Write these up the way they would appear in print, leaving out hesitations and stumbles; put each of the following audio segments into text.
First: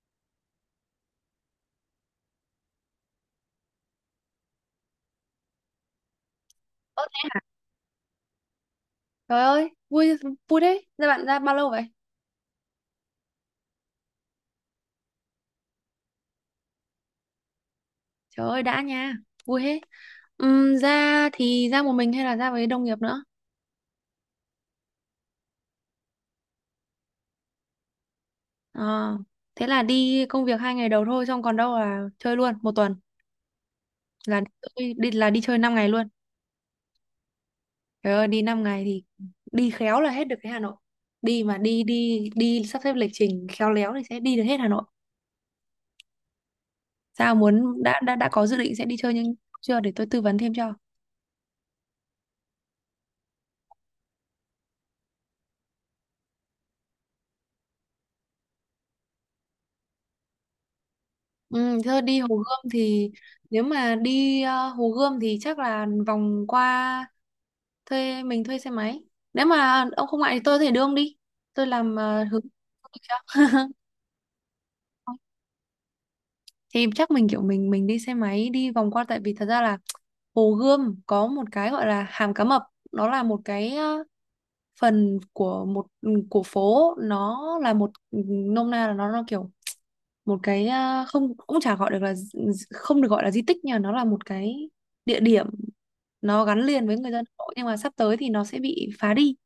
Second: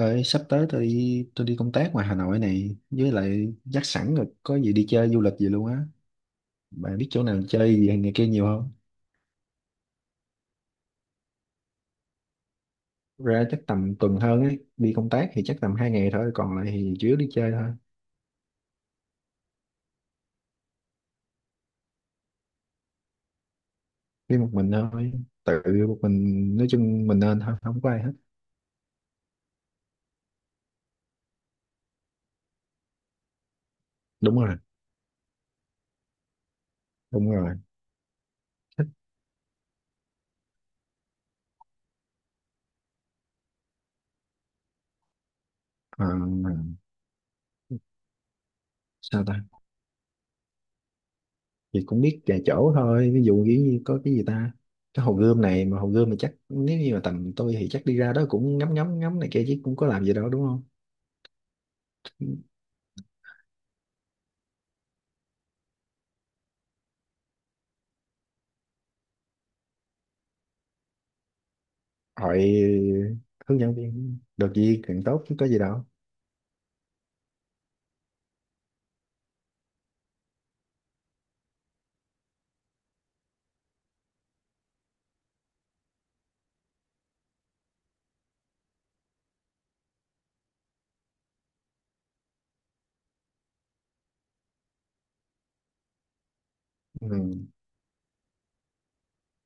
Ơi, sắp tới tôi đi công tác ngoài Hà Nội này với lại dắt sẵn rồi, có gì đi chơi du lịch gì luôn á. Bạn Ơ, biết chỗ nào chơi gì hay này kia nhiều không? Trời ơi, vui vui đấy. Ra bạn ra bao lâu vậy? Ra chắc tầm tuần hơn ấy, đi công tác thì chắc tầm 2 ngày thôi, còn lại thì chủ yếu đi chơi thôi. Trời ơi đã nha, vui hết. Ra thì ra một mình hay là ra với đồng nghiệp nữa? Đi một mình thôi. tự Một mình, nói chung mình nên thôi, không có ai hết. Ờ, thế là đi công việc 2 ngày đầu thôi, xong còn đâu là chơi luôn một tuần Đúng là rồi, là đi chơi 5 ngày luôn. đúng rồi, Trời ơi đi 5 ngày thích. thì đi khéo là hết được cái Hà Nội. Đi mà đi đi đi sắp xếp lịch trình khéo léo thì sẽ đi được hết Hà Nội. ờ, Sao muốn đã có dự định sẽ đi chơi Sao nhưng ta? chưa để tôi tư vấn thêm cho. Thì cũng biết vài chỗ thôi, ví dụ như có cái gì ta, cái hồ gươm này, mà hồ gươm thì chắc nếu như mà tầm tôi thì chắc đi ra đó cũng ngắm ngắm ngắm này kia chứ cũng có làm gì đâu, đúng không? Ừ, thưa đi Hồ Gươm thì nếu mà đi Hồ Gươm thì chắc là vòng qua mình thuê xe máy. Nếu mà ông không ngại thì tôi có thể đưa ông đi. Tôi làm Hỏi hướng hướng dẫn viên được gì càng tốt chứ có gì đâu. thì chắc mình kiểu mình đi xe máy đi vòng qua tại vì thật ra là Hồ Gươm có một cái gọi là Hàm Cá Mập, nó là một cái phần của một của phố, nó là một nôm na là nó kiểu một cái không cũng chả gọi được là không được gọi là di tích nhưng mà nó là một cái địa điểm nó gắn liền với người Ừ. dân Hà Nội nhưng mà sắp tới thì nó sẽ bị phá đi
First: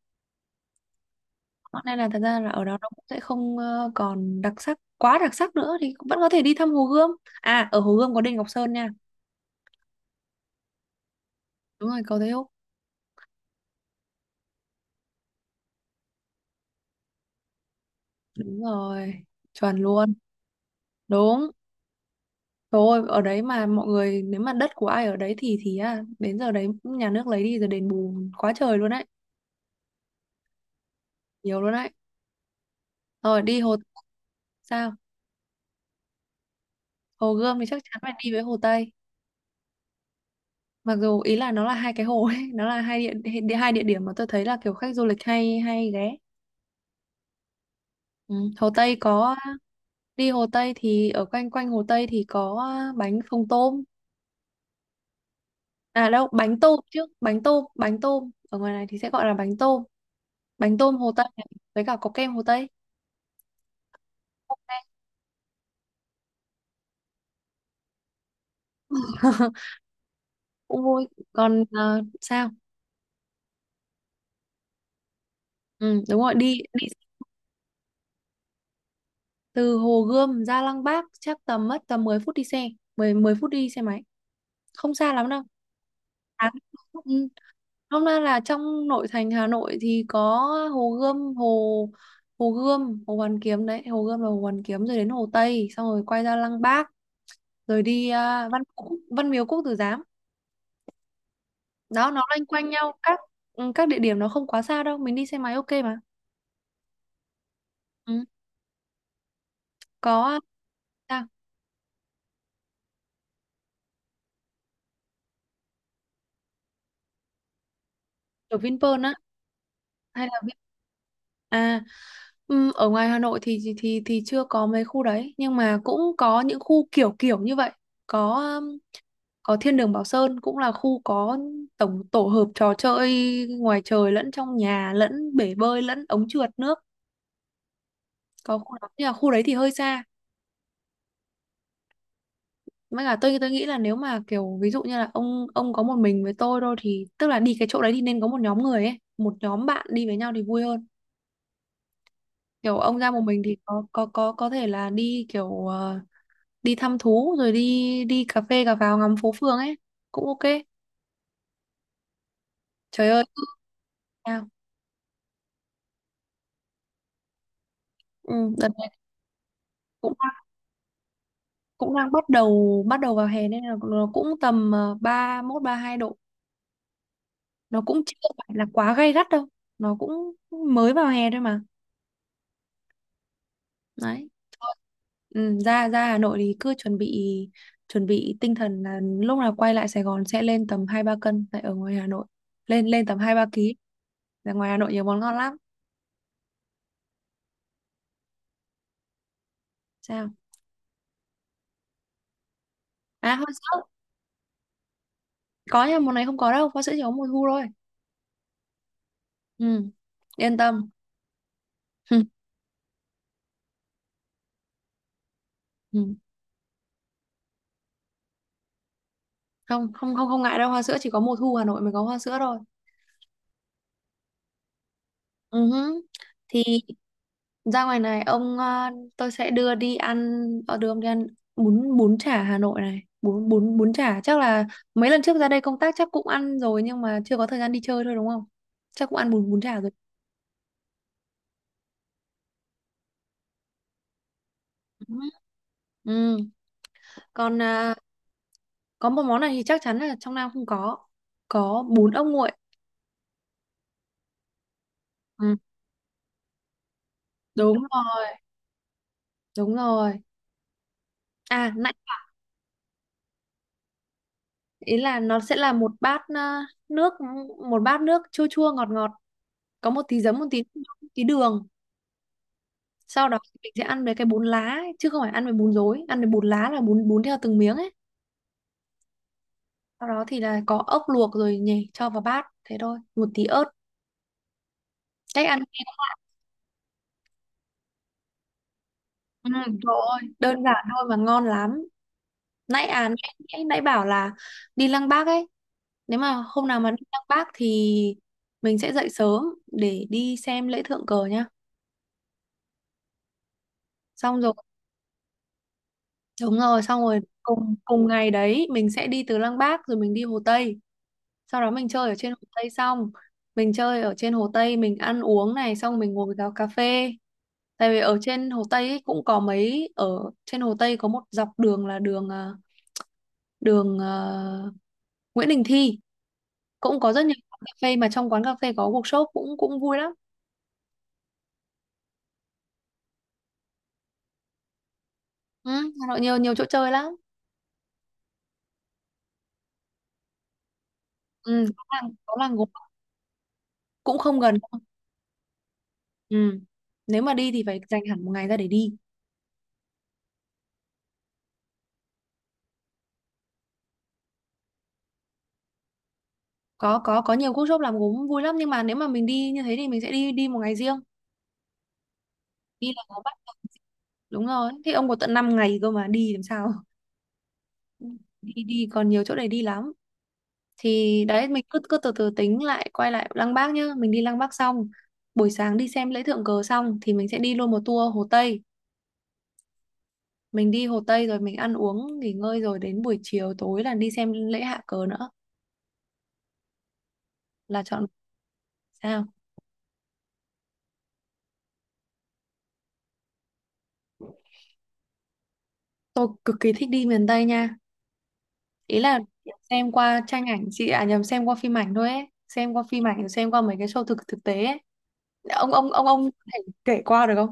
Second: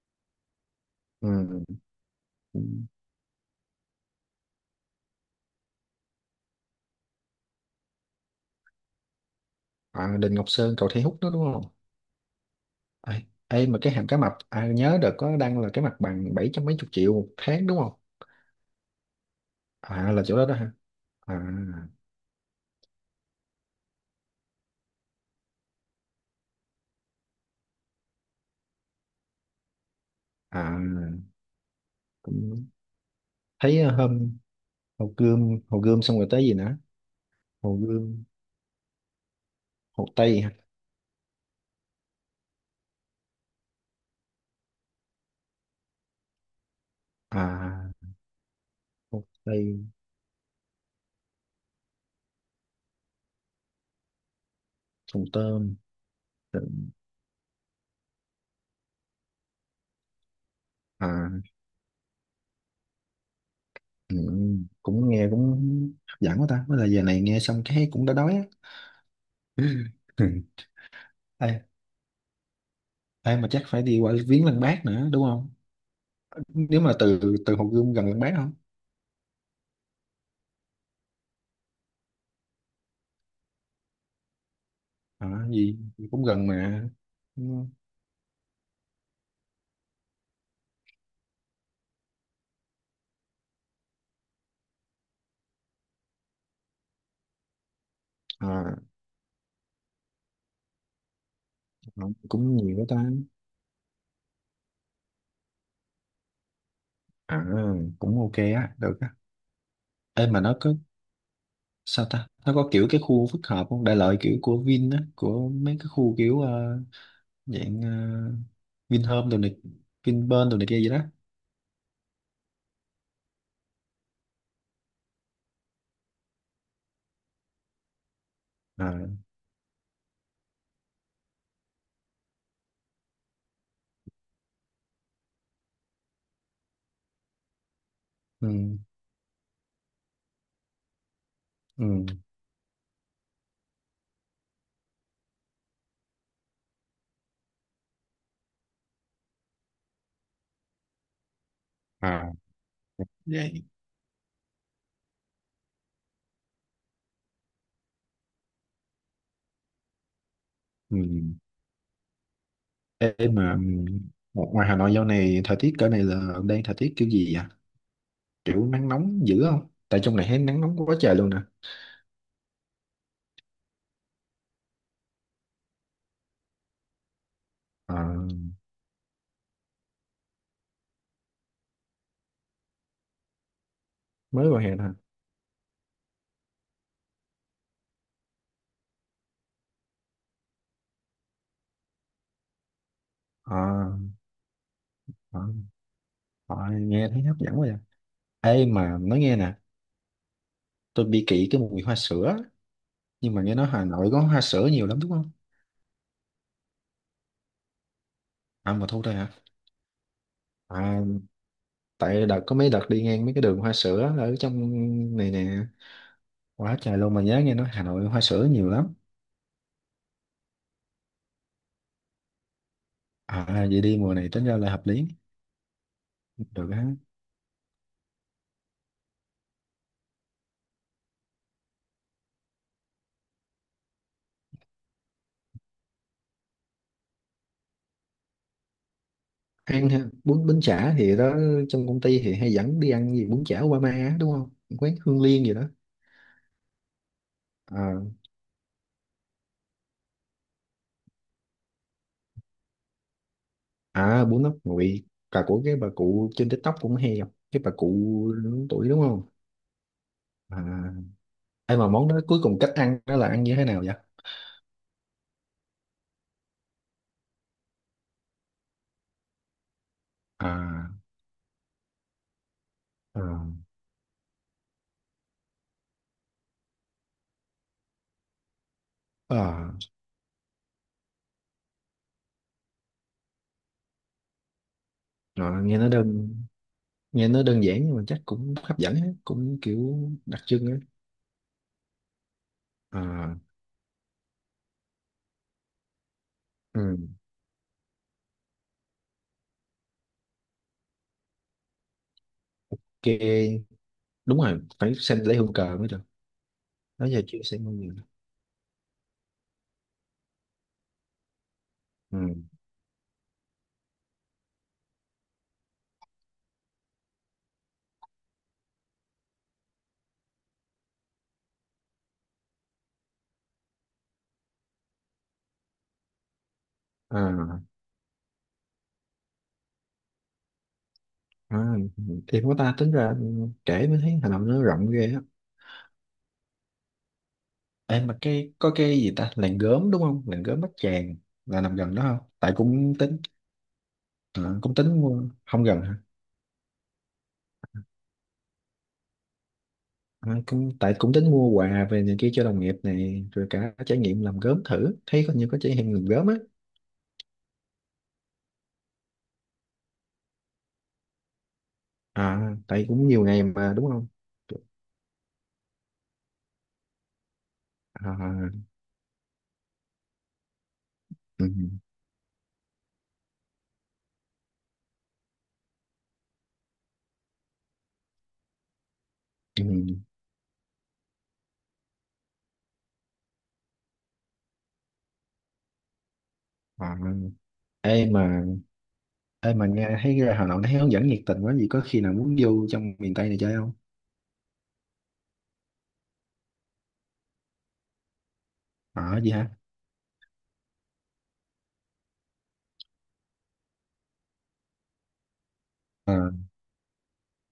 Ừ. nên là thật ra là ở đó nó cũng sẽ không còn đặc sắc quá đặc sắc nữa thì vẫn có thể đi thăm Hồ Gươm. À, ở Hồ Gươm có đền Ngọc Sơn nha. À, Đình Ngọc Sơn, cầu Thi Hút đó đúng không? Đúng rồi cầu Thế Húc, Ê, mà cái hàm cá mập à, nhớ được có đăng là cái mặt bằng bảy trăm mấy chục triệu một tháng đúng không? đúng rồi chuẩn À luôn là chỗ đó đó hả? À. đúng. Thôi ở đấy mà mọi người nếu mà đất của ai ở đấy thì đến giờ đấy nhà nước lấy đi rồi đền bù quá trời luôn đấy, À, nhiều luôn đấy. cũng Rồi đi Hồ, thấy hôm sao, Hồ Gươm xong rồi tới gì nữa? Hồ Gươm thì Hồ chắc chắn phải Gươm. đi với Hồ Tây. Hồ Tây hả? Mặc dù ý là nó là hai cái hồ ấy, nó là hai địa, địa hai địa điểm mà tôi thấy là kiểu khách du lịch hay hay ghé. À, Ừ. Hồ Tây Hồ có Tây. đi Hồ Tây thì ở quanh quanh Hồ Tây thì có bánh phồng tôm. Hồ Tôm. À đâu, bánh tôm chứ, bánh tôm, bánh tôm. Ở ngoài này thì sẽ gọi là bánh tôm. Bánh tôm Hồ Tây À. này, với cả có kem Hồ Tây. Ừ, cũng nghe cũng hấp dẫn quá ta, bây là giờ này nghe xong cái cũng đã đói á. Cũng vui. Ê, Còn sao? mà chắc phải đi qua viếng Lăng Bác nữa đúng không? Ừ, đúng rồi, đi, Nếu đi mà từ từ Hồ Gươm gần Lăng Bác không? từ Hồ Gươm ra Lăng Bác chắc tầm mất tầm 10 phút đi xe, 10 10 phút đi xe máy. Không xa lắm đâu. À, gì gì cũng gần À, mà. ừ. Ừ. Hôm nay là trong nội thành Hà Nội thì có Hồ Gươm, Hồ Hồ Gươm, Hồ Hoàn Kiếm đấy, Hồ Gươm là Hồ Hoàn Kiếm, rồi đến Hồ Tây, xong rồi quay ra Lăng Bác, rồi đi À, Văn Miếu Quốc Tử Giám. Đó nó loanh cũng quanh nhiều đó nhau, ta. các địa điểm nó không quá xa đâu, mình đi xe máy ok mà. À, cũng Ừ. ok á, được á. Có Ê à, mà nó có sao ta? Nó có kiểu cái khu phức hợp không? Đại loại kiểu của Vin á, của mấy cái khu kiểu dạng ở Vinpearl á Vinhome đồ này, hay là Vinpearl đồ này kia gì đó. À, ở ngoài Hà Nội thì chưa có mấy khu đấy nhưng mà cũng có những khu kiểu kiểu như vậy. Có À, có Thiên đường Bảo Sơn cũng là khu có tổ hợp trò chơi ngoài trời lẫn trong nhà lẫn bể bơi lẫn ống trượt nước, ừ, có khu đó nhưng mà khu đấy thì hơi xa. ừ. Mới cả tôi nghĩ là nếu mà kiểu ví dụ như là ông có một mình với tôi thôi thì tức là đi cái chỗ đấy thì nên có một nhóm người ấy, một nhóm bạn đi với nhau thì vui hơn. À, Kiểu ông ra một mình thì vậy. có thể là đi kiểu đi thăm thú rồi đi đi cà phê cà pháo ngắm phố phường ấy cũng ok. Ừ. Trời ơi Ê mà sao? ngoài Hà Nội dạo này thời tiết cỡ này là đang thời tiết kiểu gì vậy? Ừ, Kiểu đợt này nắng nóng dữ không? Tại cũng trong này thấy nắng nóng quá trời luôn nè. cũng đang bắt đầu vào hè nên là nó cũng tầm 31-32 độ. Nó Ờ, cũng chưa phải là quá gay gắt đâu. Nó cũng mới vào hè thôi mà. Đấy. mới vào hè Thôi, thôi. ừ, ra ra Hà Nội thì cứ chuẩn bị tinh thần là lúc nào quay lại Sài Gòn sẽ lên tầm 2-3 cân tại ở ngoài Hà Nội. Lên lên tầm hai ba Ờ, ký Là ngoài Hà Nội nhiều món ngon ờ, lắm. ờ, nghe thấy hấp dẫn quá vậy. Ê mà nói nghe nè, Sao? tôi bị kỵ cái mùi hoa sữa. Nhưng À mà hoa nghe nói sữa. Hà Nội có hoa sữa nhiều lắm đúng không? Có nhưng mà món này không có đâu, hoa sữa chỉ có mùa thu thôi. À mà thôi thôi hả? Ừ. Yên tâm. À, tại đợt có mấy đợt đi ngang mấy cái đường hoa sữa ở trong này nè. Ừ. Quá trời luôn mà nhớ nghe nói Hà Nội hoa sữa nhiều lắm. Không, không, không, không ngại đâu, hoa sữa chỉ có mùa thu Hà Nội mới có hoa sữa thôi. À vậy đi mùa này tính ra là hợp lý. Ừ hứ. Thì Được á. ra ngoài này ông tôi sẽ đưa đi ăn đưa ông đi ăn bún bún chả Hà Nội này, bún bún bún chả chắc là mấy lần trước ra đây công tác chắc cũng ăn rồi nhưng mà chưa có thời gian đi chơi thôi đúng không, chắc cũng ăn bún bún chả Ăn rồi. ha, bún bún chả thì đó, trong công ty thì hay dẫn đi ăn gì bún chả Obama á, đúng không, quán Ừ. Hương Liên gì đó. Ừ, còn À, có một món này thì chắc chắn là trong Nam không có. Có bún ốc nguội. à bún ốc nguội là Ừ, của cái bà cụ trên TikTok, cũng hay gặp cái bà đúng cụ rồi, lớn tuổi đúng không? đúng rồi. À, À, ai mà nãy món đó cuối cùng cách ăn đó là ăn như thế nào vậy? ý là nó sẽ là nước một bát nước chua chua ngọt ngọt, có một tí giấm, một tí À. một tí đường. À. Sau đó thì mình sẽ ăn với cái bún lá ấy, chứ không phải ăn với bún rối, ăn với bún lá là bún bún theo từng miếng ấy. À Sau đó thì là có ốc luộc rồi nhỉ, cho vào bát thế thôi, một tí ớt, cách ăn. rồi, nghe nó đơn giản nhưng mà chắc cũng hấp dẫn á, Ừ, cũng trời kiểu ơi đặc đơn trưng á. giản thôi mà ngon lắm. nãy à nãy, À. nãy nãy bảo là đi Lăng Bác ấy, nếu mà hôm nào mà đi Ừ. Lăng Bác thì mình sẽ dậy sớm để đi xem lễ thượng cờ nhá, Ok, đúng xong rồi rồi phải xem lễ hương cờ mới được. đúng rồi, xong Đó rồi giờ chưa xem cùng món gì. cùng ngày đấy mình sẽ đi từ Lăng Bác rồi mình đi Hồ Tây, sau đó mình chơi ở Ừ. trên Hồ Tây, xong mình chơi ở trên Hồ Tây mình ăn uống này, xong mình ngồi vào cà phê, tại vì ở trên Hồ Tây ấy cũng có mấy ở trên Hồ Tây có một dọc đường là đường Nguyễn Đình Thi, cũng có rất nhiều quán À. cà phê mà trong quán cà phê có workshop cũng cũng vui lắm. À, thì của ta tính ra kể mới thấy Hà Nội nó rộng ghê á. Ừ, Hà Nội nhiều nhiều chỗ chơi lắm. Em mà cái có cái gì ta, làng gốm đúng không? Làng gốm Bát Tràng là Ừ, nằm có gần đó làng không? có Tại làng Gốm, cũng tính. cũng không À, gần cũng đâu. tính mua, không gần hả? Ừ. Nếu mà đi thì phải dành hẳn một ngày ra để đi. À, cũng tại cũng tính mua quà về này kia cho đồng nghiệp này, rồi cả trải nghiệm làm gốm, thử thấy có nhiều, có trải nghiệm làm gốm á. Có nhiều workshop làm gốm vui lắm nhưng mà nếu mà mình đi như thế thì mình sẽ đi đi một ngày riêng. À tại Đi là cũng có. nhiều ngày mà đúng không? Đúng rồi, thì ông có tận 5 ngày cơ mà đi làm sao? À, Đi đi còn nhiều chỗ để đi lắm. Thì ừ, đấy mình cứ cứ từ từ tính lại, quay lại Lăng Bác nhá, mình đi Lăng Bác xong, buổi sáng đi xem lễ thượng cờ xong thì mình sẽ đi luôn một tour Hồ Tây. ừ, Mình đi Hồ Tây rồi mình ăn uống nghỉ ngơi rồi đến buổi chiều tối là đi xem lễ hạ cờ nữa, à. là chọn. Ê mà Sao? ê mà nghe thấy ra Hà Nội nó thấy hướng dẫn nhiệt tình quá, gì có khi nào muốn vô trong miền Tây này chơi không? Tôi cực kỳ thích đi miền Tây nha. Ý là Ở gì hả? xem qua tranh ảnh chị à nhầm xem qua phim ảnh thôi ấy, xem qua phim ảnh xem qua mấy cái show thực thực tế ấy. Ông ông ông À, ông có thể kể qua được không?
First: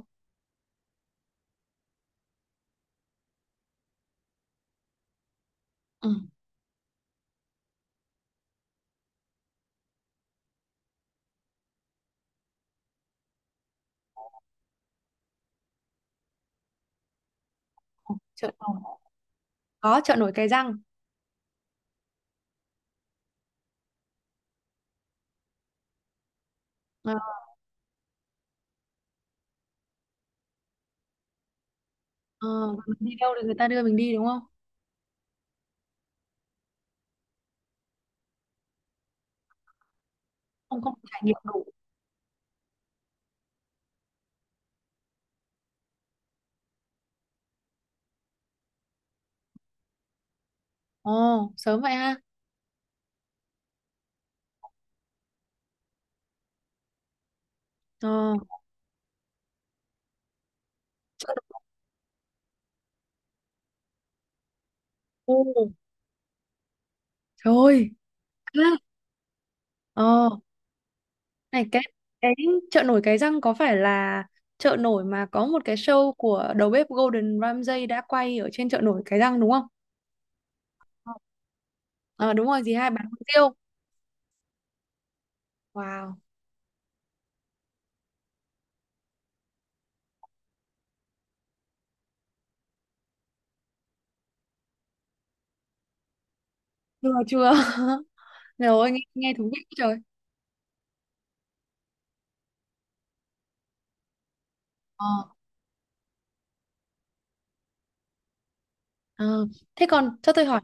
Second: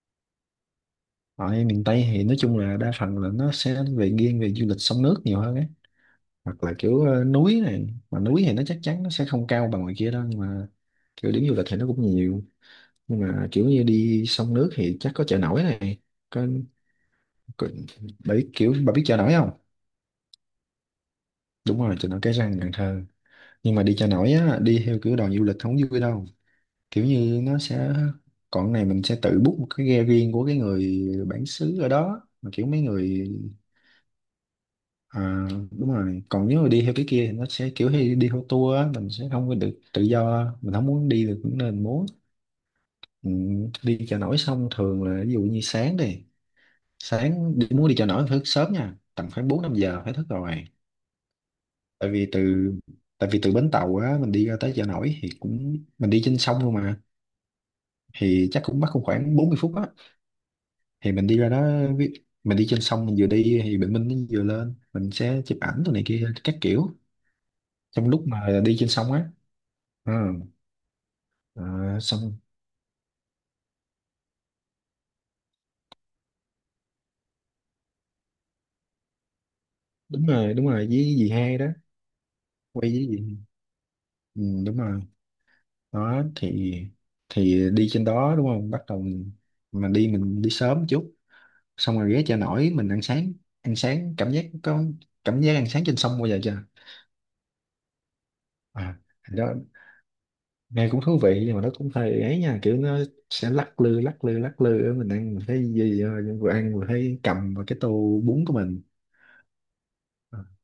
ở miền Tây thì nói chung là đa phần là nó sẽ về nghiêng về du lịch sông nước nhiều hơn ấy, Ừ. hoặc là kiểu núi này, mà núi thì nó chắc chắn nó sẽ không cao bằng ngoài kia đâu, nhưng mà kiểu điểm du lịch thì nó cũng nhiều, nhưng mà kiểu như đi sông nước thì chắc có chợ nổi này, có, có, bà Chợ biết kiểu nổi bà biết chợ nổi không? có chợ nổi Cái Răng. Đúng rồi, chợ nổi Cái Răng Cần Thơ, nhưng mà đi chợ nổi á, đi theo kiểu đoàn du lịch không vui đâu. Kiểu ờ, như nó sẽ, còn cái này mình sẽ tự book một cái ghe riêng của cái người bản xứ ở đó, ờ, mà kiểu mấy mình đi người. đâu thì người ta đưa mình đi đúng không, À, đúng rồi, còn nếu mà đi theo cái kia thì nó sẽ kiểu hay đi theo tour á, mình sẽ không có được tự do, mình không không không muốn trải đi nghiệm được cũng đủ. nên muốn. Ừ, đi chợ nổi xong thường là ví dụ như sáng đi, muốn đi chợ nổi phải thức sớm nha, tầm khoảng bốn năm giờ phải thức rồi. Ồ sớm vậy tại ha. vì từ tại vì từ bến tàu á, mình đi ra tới chợ nổi thì cũng, mình đi trên sông luôn mà, ờ, thì chắc cũng mất cũng khoảng 40 phút á, thì mình chợ đi ra nổi. đó. ví- mình đi trên sông, mình vừa đi thì bình minh nó vừa lên, mình Ồ, sẽ chụp ảnh tụi này kia các kiểu, trời ơi trong lúc mà ha. đi trên sông á. Ờ. ờ này cái À, cái xong. chợ nổi Cái Răng có phải là chợ nổi mà có một cái show của đầu bếp Gordon Ramsay đã quay ở trên chợ nổi Cái Răng đúng không? Đúng rồi, đúng rồi, Ờ. với dì hai đó. Ờ, đúng rồi gì hai Quay bán với hủ dì. tiếu. Ừ, đúng rồi. Wow. Đó thì đi trên đó đúng không, bắt đầu mình, mà đi mình đi sớm chút, xong rồi ghé chợ nổi mình ăn sáng, ăn sáng cảm giác có, cảm giác ăn sáng trên sông bao giờ chưa? Chưa chưa rồi À, nghe nghe thì thú đó, vị quá trời. nghe cũng thú vị nhưng mà nó cũng hơi ấy nha, kiểu nó sẽ lắc lư lắc lư lắc lư, Ờ. mình ăn mình thấy gì, vừa ăn vừa thấy cầm vào cái tô bún của mình. Ờ, thế còn cho À. tôi hỏi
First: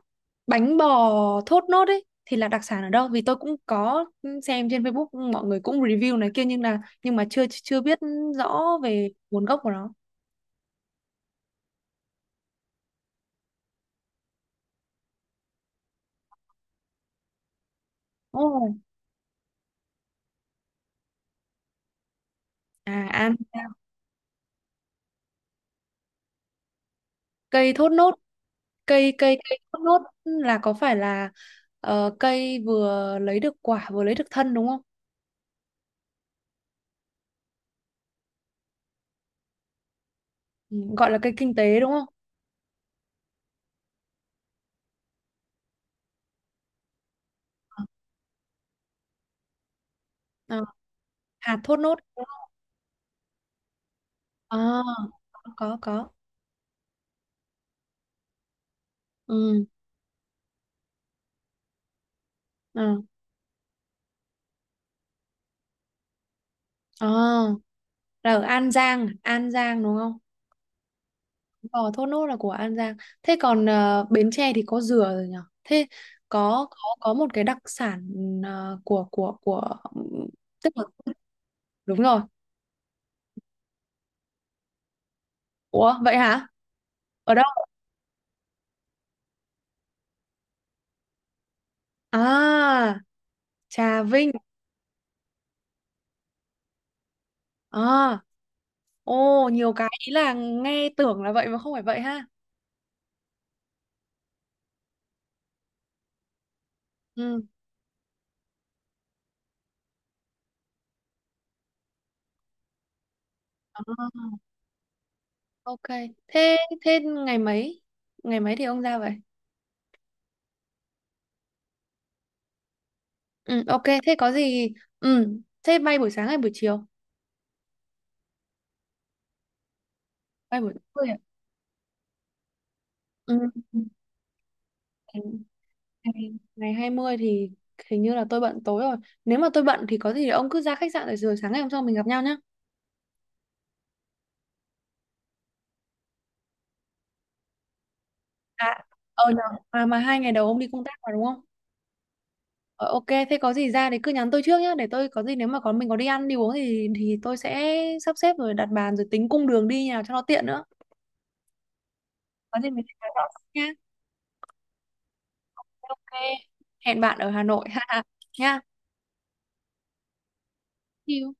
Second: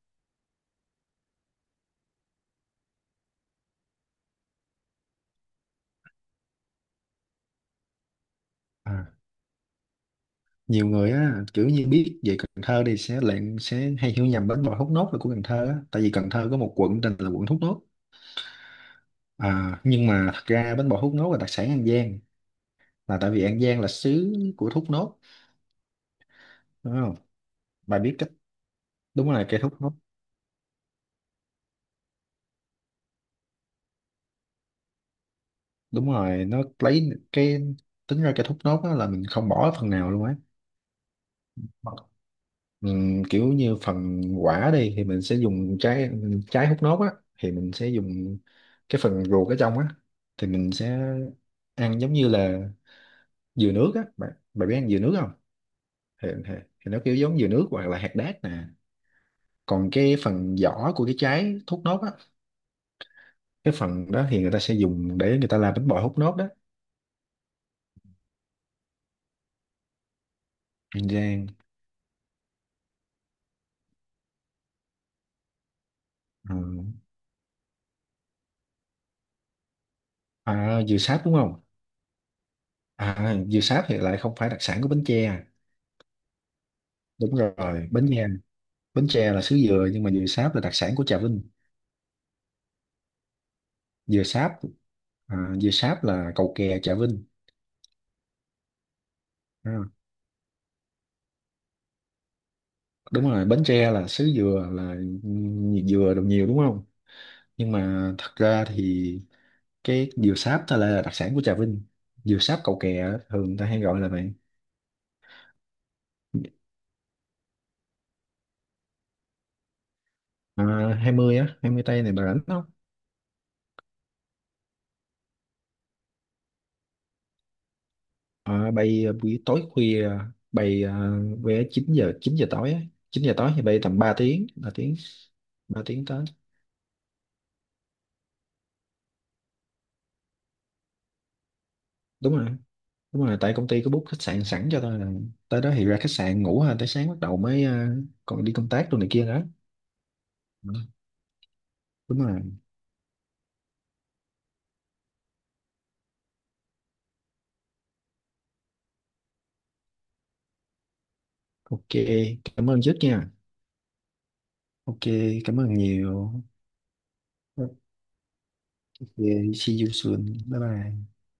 bánh bò thốt nốt ấy thì là đặc sản ở đâu? Vì tôi cũng có xem trên Facebook mọi người cũng review này kia nhưng mà chưa chưa biết rõ về À, nguồn gốc của nó. nhiều người á kiểu như biết về Cần Thơ thì sẽ lại sẽ hay hiểu nhầm bánh bò thốt nốt là của Cần Thơ á, tại vì Cần Thơ có một quận tên là quận Thốt Nốt. Ồ. À, nhưng mà thật ra bánh bò thốt nốt là đặc sản An Giang, À là tại An, vì An Giang là xứ của thốt nốt đúng không? cây thốt Bà nốt, biết cách. cây Đúng cây rồi cây cây thốt thốt nốt. nốt là có phải là cây vừa lấy được quả vừa lấy được thân đúng không? Đúng rồi nó lấy cái, tính ra cây thốt nốt á là mình không bỏ phần nào luôn á. Ừ, gọi là cây kinh tế đúng Vâng. không? Kiểu như phần quả đi thì mình sẽ dùng trái, trái hút nốt á thì mình sẽ dùng cái phần ruột ở trong á, thì Ờ, mình sẽ hạt thốt nốt. ăn giống như là dừa nước á, bạn À, bạn biết ăn dừa nước không? có có. Thì nó kiểu giống dừa nước hoặc là hạt đác nè. Ừ. Còn cái phần vỏ của cái trái hút nốt á, Ờ. cái phần đó thì người ta sẽ dùng để người ta làm bánh bò hút nốt đó. Ờ, là ở An Giang, An Giang đúng không? Bánh rang. Ờ, Thốt Nốt là của An Giang. Thế còn Bến Tre thì có dừa rồi nhở? Thế Ừ. có một cái đặc sản của tức À, là dừa sáp đúng không? đúng rồi. À, dừa sáp thì lại không phải đặc sản của Bến Tre à. Ủa vậy hả? Ở Đúng đâu? rồi bánh. Bến Tre là xứ dừa nhưng mà dừa sáp là đặc sản của Trà Vinh. À, Trà Dừa Vinh. sáp. À, dừa sáp là cầu kè Trà Vinh. À, ô nhiều À, cái ý là nghe tưởng là vậy mà không phải vậy ha. đúng rồi Bến Tre là xứ dừa, là nhiều dừa đồ nhiều đúng không, Ừ. nhưng mà thật ra thì cái dừa sáp ta là đặc sản của Trà Vinh, dừa sáp cầu kè á, thường ta hay gọi À, là vậy. ok. Thế thế ngày mấy? Ngày mấy thì ông ra vậy? À, 20 á, 20 tây này bà rảnh không? Ừ, ok. Thế có gì? Ừ. Thế bay buổi sáng hay buổi chiều? À, bay buổi tối khuya. Bay buổi Bay tối. À? vé chín giờ tối á. 9 giờ Ừ. tối thì bay Ừ, tầm ba tiếng ba tiếng ừ. ba tiếng tới. ngày ngày 20 thì hình như là tôi bận tối rồi. Nếu mà tôi bận thì có gì ông cứ ra khách sạn rồi rồi sáng ngày hôm sau mình gặp nhau nhá. Đúng rồi. Đúng rồi, tại công ty có book khách sạn sẵn cho tôi là tới đó thì ra khách sạn ngủ ha, tới sáng bắt đầu mới còn đi công À, tác đồ này ờ kia đó. nhờ. À, mà 2 ngày đầu ông đi Ừ, công tác mà đúng không? đúng rồi. Ờ, ok, thế có gì ra thì cứ nhắn tôi trước nhá, để tôi có gì nếu mà có mình có đi ăn đi uống thì tôi sẽ sắp xếp rồi đặt bàn rồi tính cung đường đi nhà cho nó tiện nữa. Ok, Có gì cảm ơn mình sẽ trước nói rõ nha. nha. Ok, cảm ơn Ok. nhiều. Hẹn bạn ở Hà Nội Ok, ha nha. see you soon. Bye bye. See you.